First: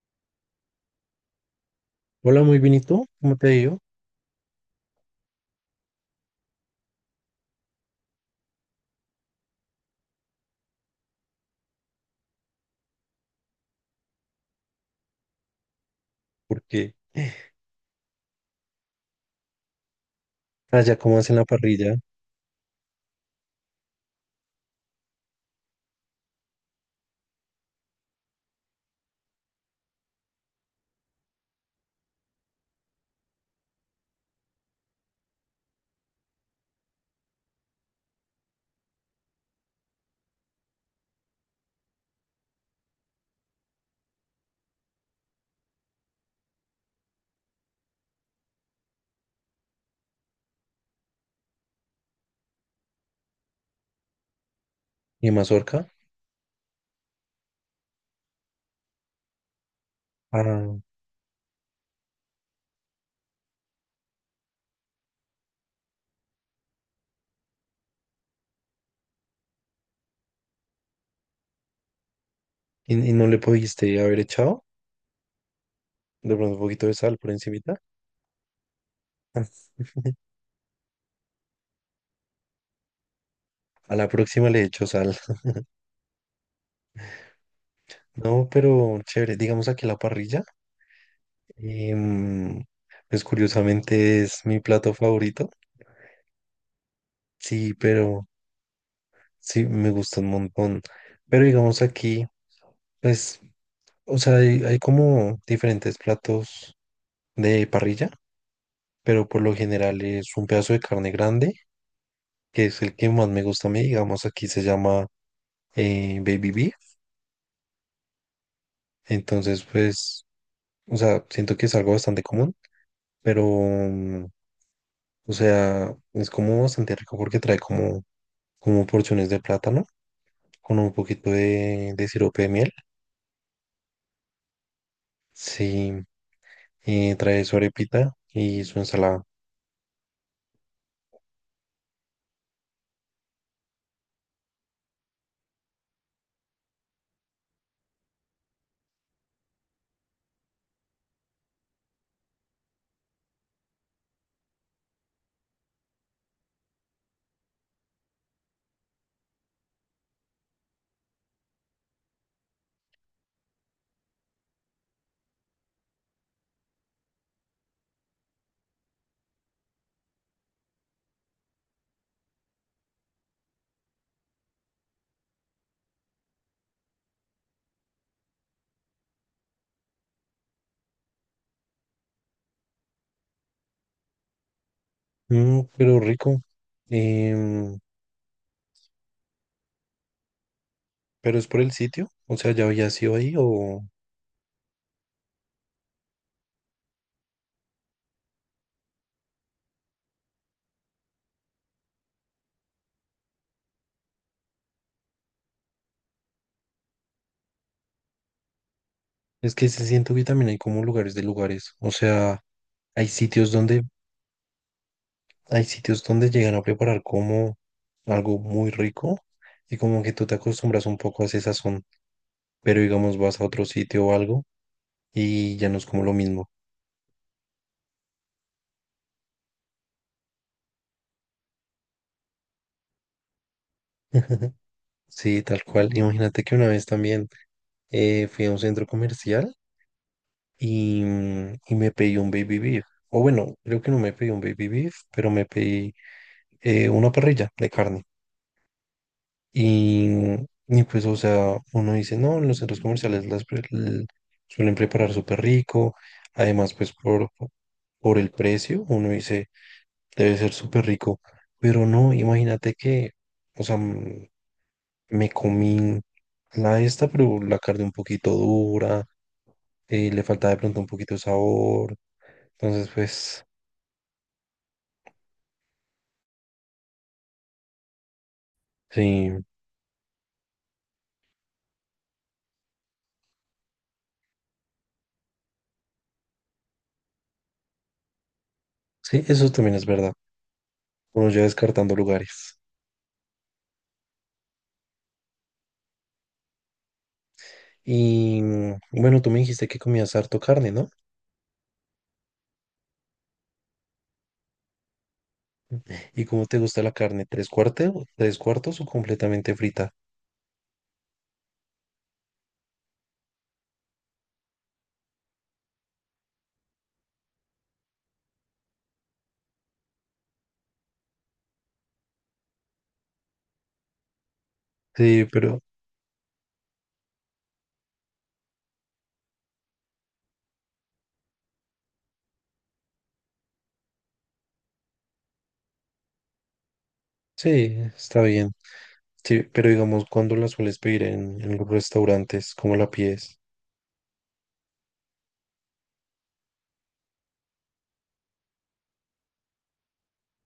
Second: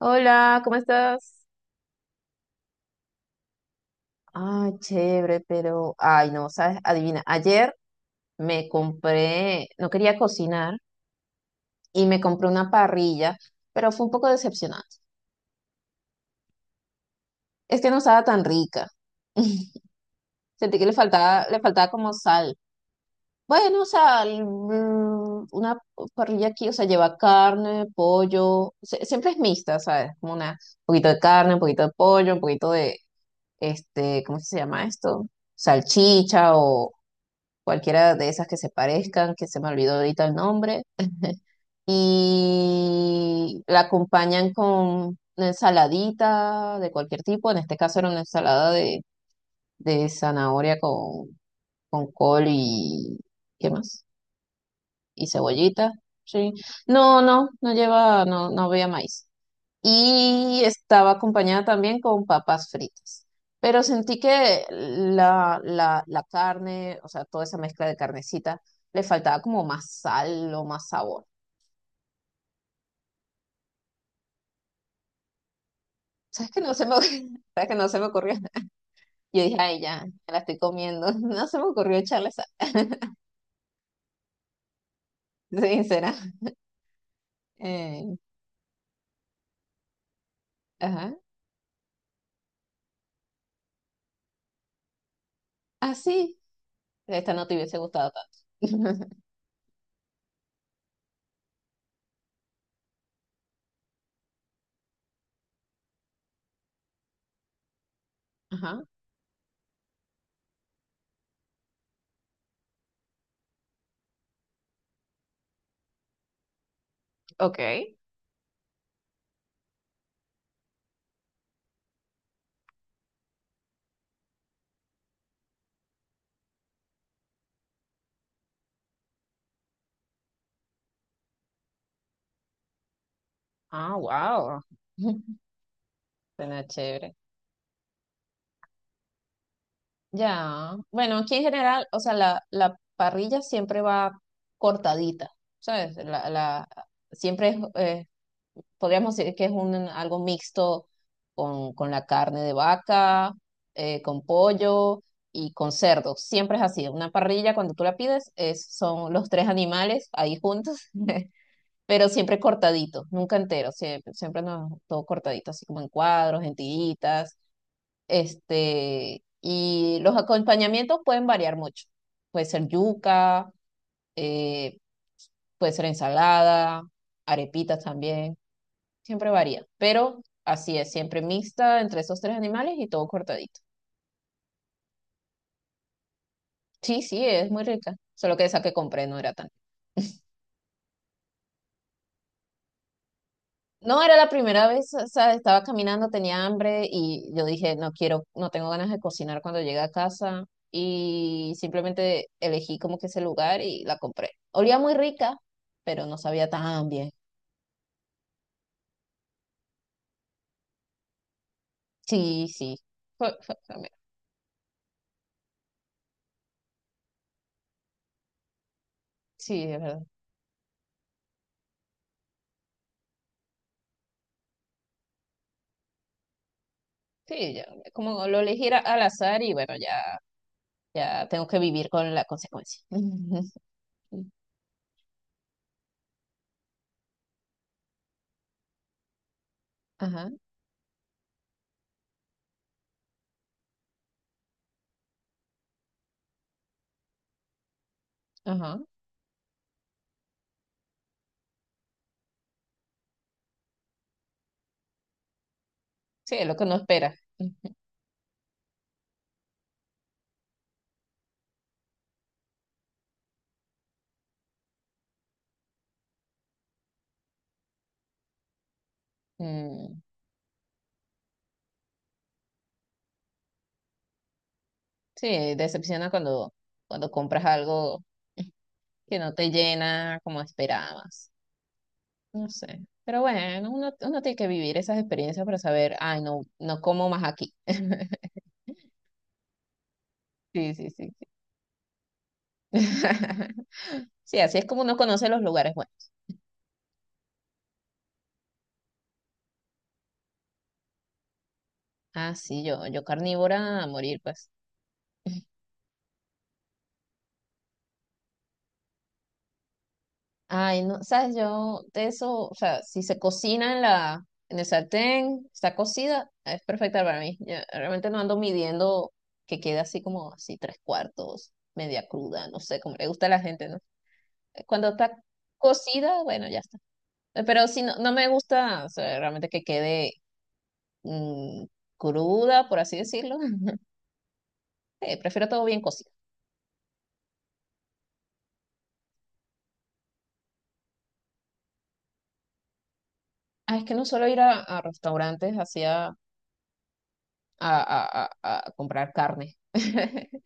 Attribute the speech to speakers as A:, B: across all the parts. A: Hola, ¿cómo estás?
B: Hola, muy bien, ¿y tú? ¿Cómo te ha ido?
A: Chévere, pero, ay, no, sabes, adivina, ayer no quería cocinar y me compré una parrilla, pero fue un poco decepcionante.
B: Porque
A: Es que no estaba tan rica. Sentí que
B: allá como hacen la
A: le faltaba
B: parrilla
A: como sal. Bueno, sal, una parrilla aquí, o sea, lleva carne, pollo, siempre es mixta, ¿sabes? Como un poquito de carne, un poquito de pollo, un poquito de, este, ¿cómo se llama esto? Salchicha, cualquiera de esas que se parezcan, que se me olvidó ahorita el nombre, y la acompañan con una ensaladita de cualquier tipo. En este caso era una ensalada de zanahoria con col y ¿qué más? Y
B: y
A: cebollita,
B: mazorca,
A: sí. No, no, no lleva, no, no había maíz y
B: ah,
A: estaba acompañada también con papas fritas. Pero sentí que la carne, o sea, toda esa mezcla de carnecita, le faltaba como más sal o más sabor.
B: y, no le pudiste haber echado de
A: ¿Sabes
B: pronto
A: que
B: un
A: no se
B: poquito
A: me
B: de
A: ocurrió?
B: sal por
A: ¿Sabes que
B: encimita.
A: no se me ocurrió? Yo dije, ay, ya, me la estoy comiendo. No se me ocurrió echarle sal,
B: A la próxima le echo sal.
A: sincera. Eh,
B: No, pero chévere, digamos aquí la parrilla,
A: ajá.
B: em, pues curiosamente es mi plato favorito.
A: Ah, sí, esta no te
B: Sí,
A: hubiese gustado
B: pero
A: tanto.
B: sí, me gusta un montón. Pero digamos aquí, pues, o sea, hay como diferentes platos de parrilla.
A: Ajá,
B: Pero por lo general es un pedazo de carne grande, que es el que más me gusta a mí, digamos, aquí se llama baby beef.
A: ok.
B: Entonces pues, o sea, siento que es algo bastante común, pero, o sea, es como bastante rico porque trae como, como porciones de plátano con un poquito de sirope de miel,
A: Ah, wow.
B: sí,
A: Suena chévere.
B: trae su arepita y su ensalada.
A: Ya, bueno, aquí en general, o sea, la parrilla siempre va cortadita, ¿sabes? Siempre es, podríamos decir que es un, algo mixto con la carne de vaca, con pollo y con cerdo. Siempre es así. Una parrilla, cuando tú la pides, es, son los tres animales ahí juntos, pero siempre cortadito, nunca entero, siempre, siempre no, todo cortadito, así como en cuadros, en tiritas, este, y los acompañamientos pueden variar mucho. Puede ser yuca, eh, puede ser ensalada, arepitas también. Siempre varía. Pero así es, siempre mixta entre esos tres animales y todo cortadito.
B: Mm, pero rico.
A: Sí, sí, es muy
B: Em,
A: rica. Solo que esa que compré no era tan.
B: pero es por el sitio, o sea, ¿ya había sido ahí o...?
A: No, era la primera vez, o sea, estaba caminando, tenía hambre y yo dije, no quiero, no tengo ganas de cocinar cuando llegue a casa y simplemente elegí como que ese lugar y la compré. Olía muy rica, pero no sabía tan bien.
B: Es que se siento que también hay como lugares de lugares, o sea,
A: Sí, sí,
B: hay
A: fue,
B: sitios
A: fue- fue
B: donde,
A: mi-
B: hay sitios donde llegan a preparar como algo muy rico
A: sí,
B: y
A: es
B: como
A: verdad.
B: que tú te acostumbras un poco a ese sazón, pero digamos vas a otro sitio o algo y ya no es como lo mismo.
A: Sí, ya, como lo elegí era al azar y bueno, ya, ya tengo que vivir con la consecuencia.
B: Sí, tal cual. Imagínate que una vez también fui a un centro comercial
A: Ajá,
B: y, y me pedí un baby beef, o bueno, creo que no me pedí un baby beef, pero me pedí una parrilla de carne.
A: ajá.
B: Y, y pues, o sea, uno dice, no, en los centros comerciales suelen preparar súper rico.
A: Sí, es lo que
B: Además,
A: no
B: pues
A: espera. Ujú.
B: por el precio, uno dice, debe ser súper rico. Pero no, imagínate que, o sea, me comí la esta, pero la carne un poquito dura,
A: Mm,
B: le faltaba de pronto un poquito de sabor. Entonces, pues,
A: sí, decepciona cuando compras algo que
B: sí,
A: no te llena como esperabas. No sé. Pero bueno, uno tiene que vivir esas experiencias para saber, ay, no, no como más aquí.
B: sí, eso también es verdad.
A: Sí, sí, sí, sí.
B: Uno ya descartando lugares.
A: Sí, así es como uno conoce los lugares buenos.
B: Y bueno, tú me dijiste que comías harto carne, ¿no?
A: Ah, sí, yo carnívora a morir, pues.
B: ¿Y cómo te gusta la carne? Tres cuartos o completamente frita?
A: Ay, no, sabes, yo de eso, o sea, si se cocina en en el sartén, está cocida, es perfecta para mí. Yo realmente no ando midiendo que quede así como así tres cuartos, media cruda, no sé, como le gusta a la gente, ¿no? Cuando está
B: Sí, pero
A: cocida, bueno, ya está. Pero si no, no me gusta, o sea, realmente que quede mm, cruda, por así decirlo. Prefiero todo bien cocido.
B: sí, está bien. Sí, pero digamos, ¿cuándo la sueles pedir en los restaurantes? ¿Cómo la pides?
A: Ah, es que no suelo ir a restaurantes así a comprar carne.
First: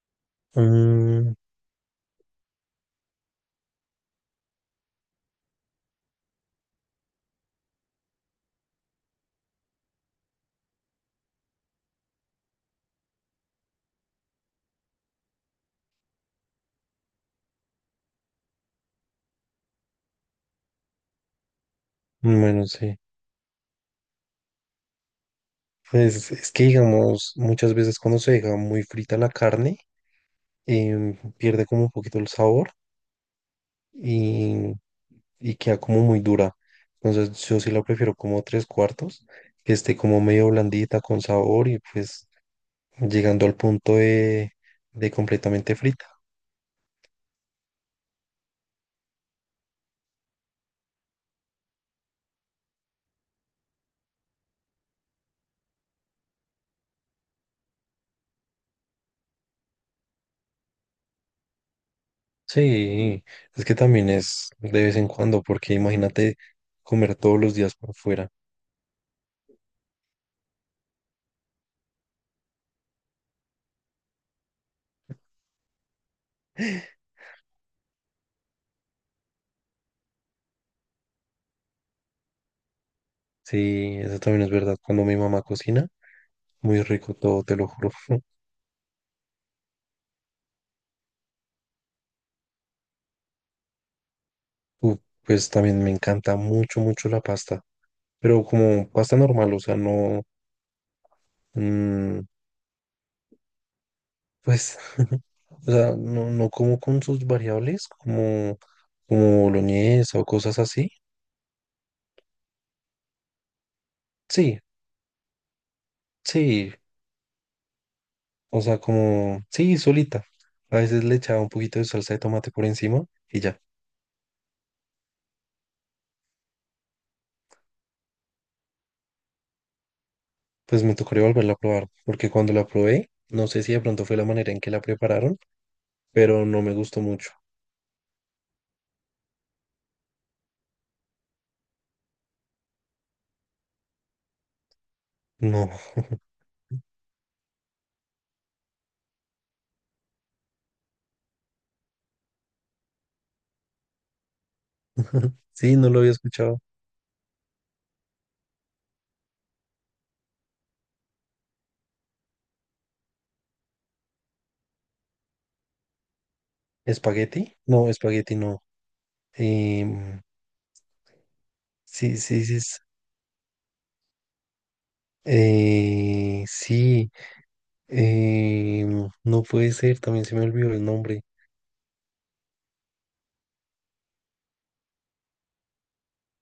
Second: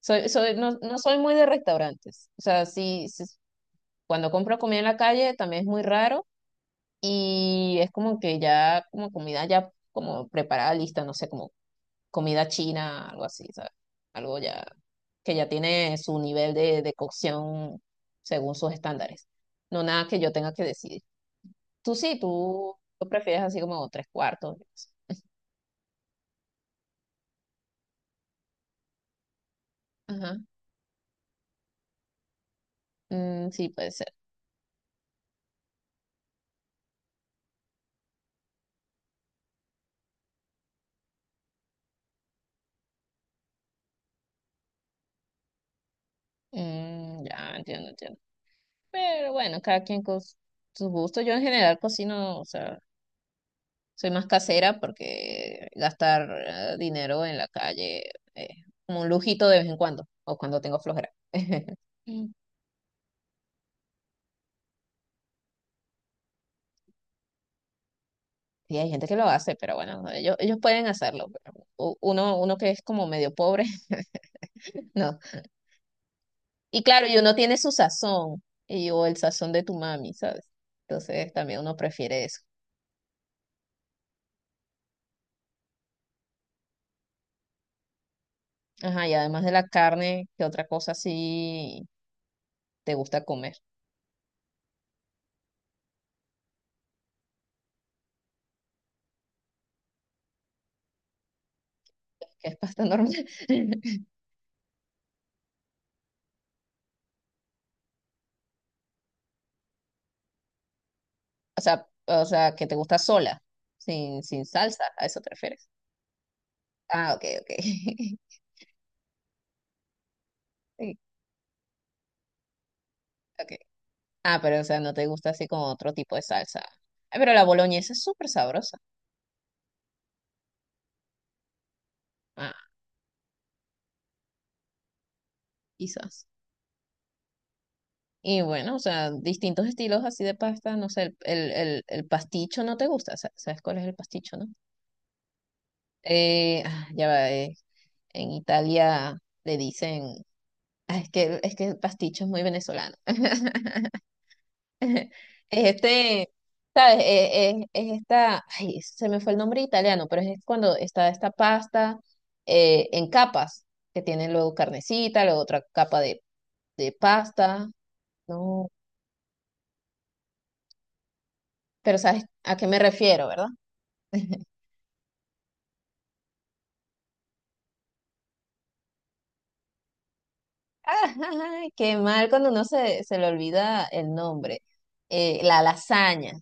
A: No, no soy muy
B: Mm,
A: de restaurantes. O sea, sí, sí, cuando compro comida en la calle también es muy raro y es como que ya, como comida ya como preparada, lista, no sé, como comida china, algo así, ¿sabes? Algo ya que ya tiene su nivel de cocción según sus estándares. No nada que yo tenga que decidir. Tú sí,
B: bueno,
A: tú
B: sí.
A: lo prefieres así como tres cuartos. Yo qué sé.
B: Pues es que digamos, muchas veces cuando se deja muy frita la carne,
A: Ajá.
B: pierde como un poquito el sabor.
A: Mm, sí, puede ser.
B: Y queda como muy dura. Entonces yo sí la prefiero como tres cuartos, que esté como medio blandita con sabor y pues llegando al punto de completamente frita.
A: Mm, ya, entiendo, entiendo. Pero bueno, cada quien con sus gustos. Yo en general cocino, o sea, soy más casera porque gastar dinero en la calle es como un lujito de vez en cuando, o cuando tengo flojera.
B: Sí, es que también es de vez en cuando, porque imagínate comer todos los días por fuera.
A: Sí, hay gente que lo hace, pero bueno, no, ellos pueden hacerlo. Pero uno que es como medio pobre, no. Y claro, y uno tiene su sazón, y, o el sazón de tu mami, ¿sabes? Entonces también uno prefiere eso.
B: Sí, eso también es verdad. Cuando mi mamá cocina, muy rico todo, te lo juro.
A: Ajá, y además de la carne, ¿qué otra cosa sí te gusta comer?
B: Uh, pues también me encanta mucho, mucho la pasta, pero como pasta normal, o sea, no, mm.
A: Que es pasta normal.
B: Pues, o sea, no, no como con sus variables, como, como boloñesa o cosas así.
A: O sea, que te gusta sola, sin, sin
B: Sí,
A: salsa, ¿a eso te refieres?
B: sí,
A: Ah, ok, ok.
B: o sea, como, sí, solita. A
A: Sí,
B: veces le echaba un poquito de salsa de tomate por encima y
A: ok.
B: ya.
A: Ah, pero o sea, no te gusta así con otro tipo de salsa. Ay, pero la boloñesa es súper sabrosa.
B: Pues me tocaría volverla a probar, porque cuando la
A: Ah,
B: probé, no sé si de pronto fue la manera en que la prepararon,
A: quizás.
B: pero no me gustó mucho.
A: Y bueno, o sea, distintos estilos así de pasta, no sé, el pasticho no te gusta, ¿sabes cuál es el pasticho, no?
B: No,
A: Ya va, en Italia le dicen, "Ah, es que el pasticho es muy venezolano". Es
B: sí, no lo había
A: Este,
B: escuchado.
A: ¿sabes? Esta, ay, se me fue el nombre italiano, pero es cuando está esta pasta en capas, que tiene luego carnecita, luego otra capa de
B: ¿Espagueti?
A: pasta.
B: No, espagueti no.
A: No.
B: Em,
A: Pero
B: sí,
A: sabes
B: sí,
A: a
B: sí.
A: qué me refiero, ¿verdad?
B: Sí. Eh, no puede ser, también se me olvidó el nombre.
A: Ay, qué mal cuando uno se le olvida el nombre. La lasaña.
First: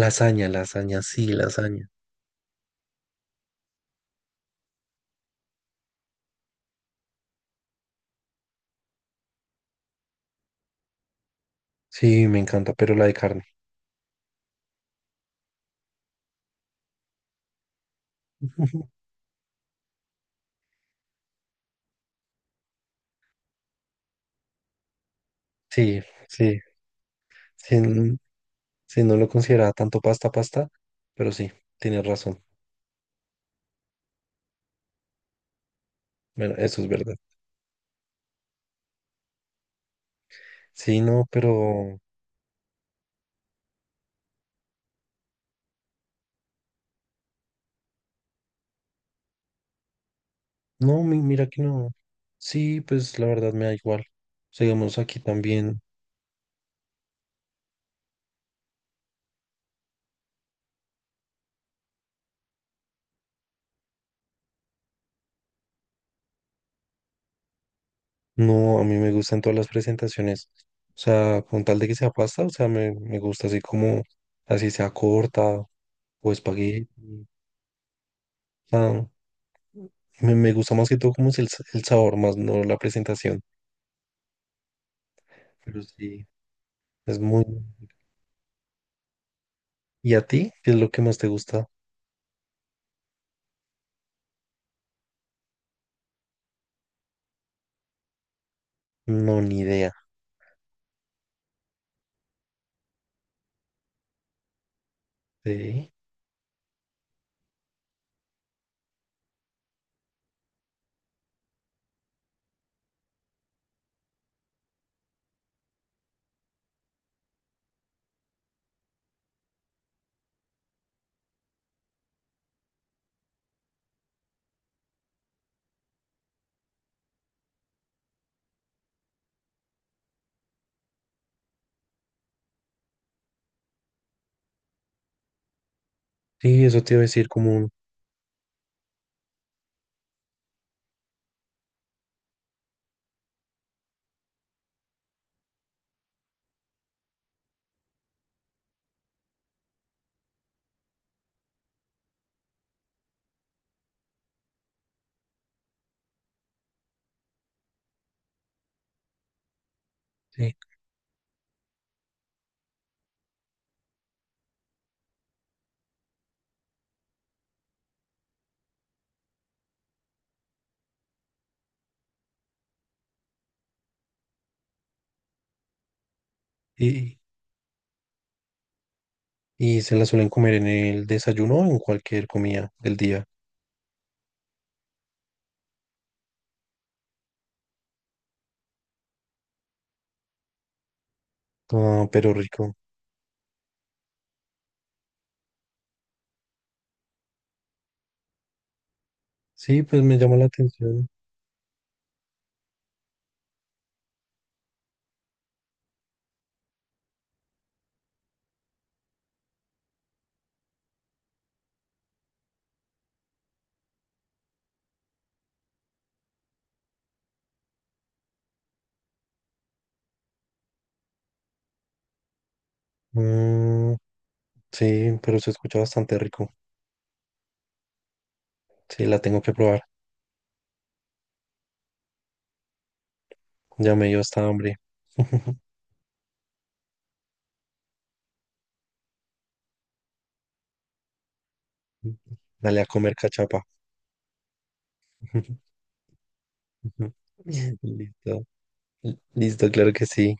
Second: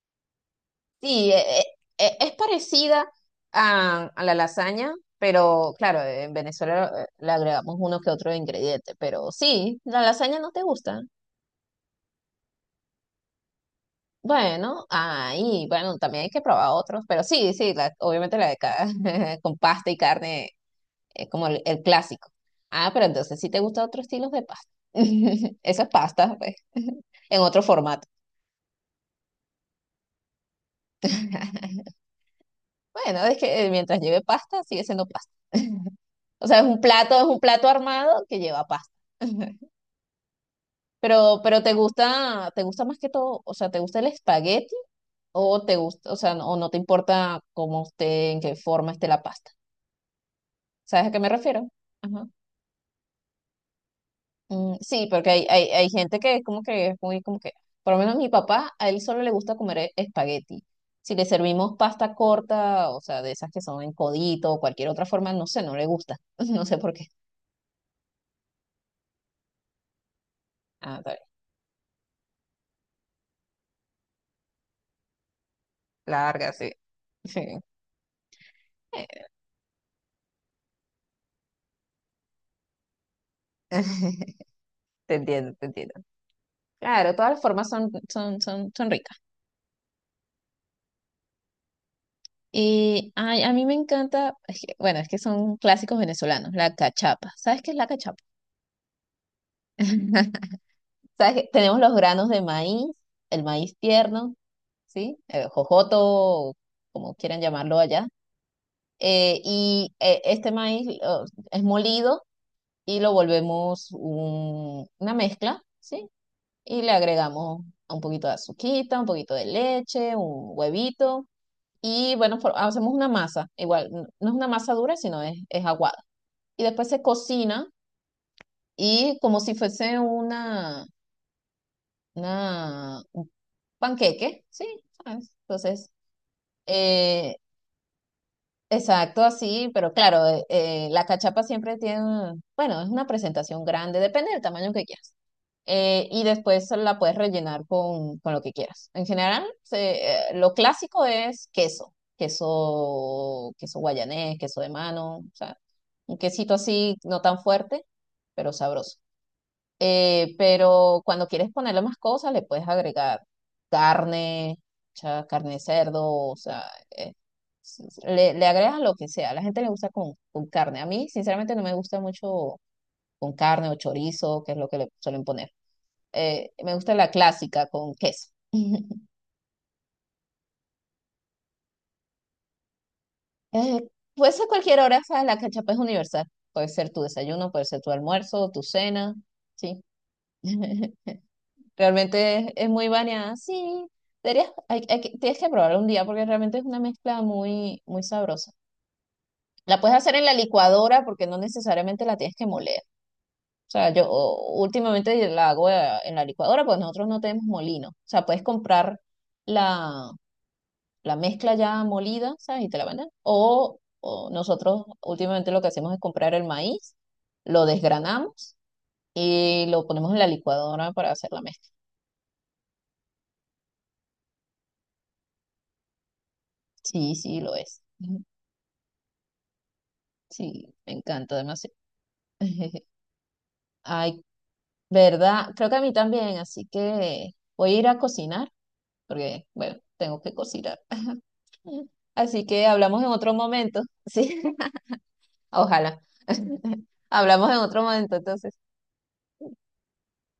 B: Lasaña,
A: Sí,
B: lasaña.
A: es parecida a la lasaña, pero claro, en Venezuela le agregamos uno que otro ingrediente. Pero sí, la lasaña no te gusta.
B: Sí, me encanta, pero la de carne.
A: Bueno, ahí, bueno, también hay que probar otros, pero sí, sí, obviamente la de acá, con pasta y carne, como el clásico. Ah, pero entonces sí te gustan otros estilos de pasta. Esas
B: Sí,
A: pastas, pues,
B: sí,
A: en otro
B: sí,
A: formato.
B: sí, no lo consideraba tanto pasta, pasta, pero sí, tienes razón.
A: Bueno, es que mientras lleve pasta, sigue siendo pasta. O
B: Bueno,
A: sea,
B: eso es verdad.
A: es un plato armado que lleva pasta.
B: Sí, no,
A: Pero
B: pero
A: te gusta más que todo, o sea, ¿te gusta el espagueti o te gusta, o sea, o no te importa cómo esté, en qué forma esté la pasta?
B: no,
A: ¿Sabes a qué me
B: mira que
A: refiero?
B: no.
A: Ajá.
B: Sí, pues la verdad me da igual.
A: Mm,
B: Seguimos
A: sí,
B: aquí
A: porque
B: también.
A: hay gente que es como que es muy como que, por lo menos mi papá, a él solo le gusta comer espagueti. Si le servimos pasta corta, o sea, de esas que son en codito o cualquier otra forma, no sé, no le gusta. No sé por qué.
B: No, a mí me gustan todas las presentaciones.
A: Ah,
B: O
A: está bien.
B: sea, con tal de que sea pasta, o sea, me gusta así como, así sea corta o
A: Larga, sí.
B: espagueti. O
A: Sí.
B: sea, me gusta más que todo como es el, el sabor, más no la presentación.
A: Te entiendo, te
B: Pero
A: entiendo.
B: sí,
A: Claro,
B: es
A: todas las
B: muy...
A: formas son, son, son, son ricas.
B: ¿Y a ti? ¿Qué es lo que más te gusta?
A: Y ay, a mí me encanta, bueno, es que son clásicos venezolanos, la cachapa. ¿Sabes qué es la cachapa?
B: No, ni idea.
A: Sea, que tenemos los granos de maíz, el maíz tierno, ¿sí?
B: Sí,
A: Jojoto, o como quieran llamarlo allá. Este maíz es molido y lo volvemos una mezcla, ¿sí? Y le agregamos un poquito de azuquita, un poquito de leche, un huevito. Y bueno, hacemos una masa. Igual, no es una masa dura, sino es aguada. Y después se cocina y como si fuese una panqueque, sí, ¿sabes? Entonces,
B: sí, eso te iba a decir
A: eh,
B: como... un-
A: exacto, así, pero claro, la cachapa siempre tiene, bueno, es una presentación grande, depende del tamaño que quieras. Y después la puedes rellenar con lo que quieras. En general, lo clásico es queso, queso, queso guayanés, queso de mano, o sea, un quesito así, no tan fuerte, pero sabroso.
B: Sí.
A: Pero cuando quieres ponerle más cosas, le puedes agregar carne, o carne de cerdo, o sea, eh, le, le agregas lo que sea. A la gente le gusta con carne. A mí, sinceramente, no me gusta mucho con carne o chorizo, que es lo que le suelen poner. Me gusta la
B: Y,
A: clásica con queso.
B: y se la suelen comer en el desayuno o en cualquier comida del día.
A: Eh, puede ser cualquier hora, ¿sabes? La cachapa es universal. Puede ser tu desayuno, puede ser tu almuerzo, tu cena, ¿sí?
B: Ah, pero
A: Realmente es
B: rico.
A: muy bañada. Sí, deberías, tienes que probarla un día porque realmente es una mezcla muy, muy sabrosa. La
B: Sí,
A: puedes
B: pues
A: hacer
B: me
A: en la
B: llama la
A: licuadora
B: atención.
A: porque no necesariamente la tienes que moler. O sea, últimamente la hago en la licuadora porque nosotros no tenemos molino. O sea, puedes comprar la, la mezcla ya molida, ¿sabes? Y te la mandan. O nosotros últimamente lo que hacemos es comprar el maíz, lo desgranamos y lo ponemos en la licuadora para hacer la mezcla.
B: Mm, sí, pero se escucha bastante rico.
A: Sí, sí, lo es.
B: Sí, la tengo que probar.
A: Sí, me encanta demasiado.
B: Ya me dio
A: Ay,
B: esta hambre.
A: ¿verdad? Creo que a mí también, así que voy a ir a cocinar, porque, bueno, tengo que cocinar. Así que
B: Dale a
A: hablamos en
B: comer
A: otro
B: cachapa.
A: momento, ¿sí? Ojalá. Hablamos en otro momento,
B: Listo.
A: entonces.
B: Listo, claro que sí.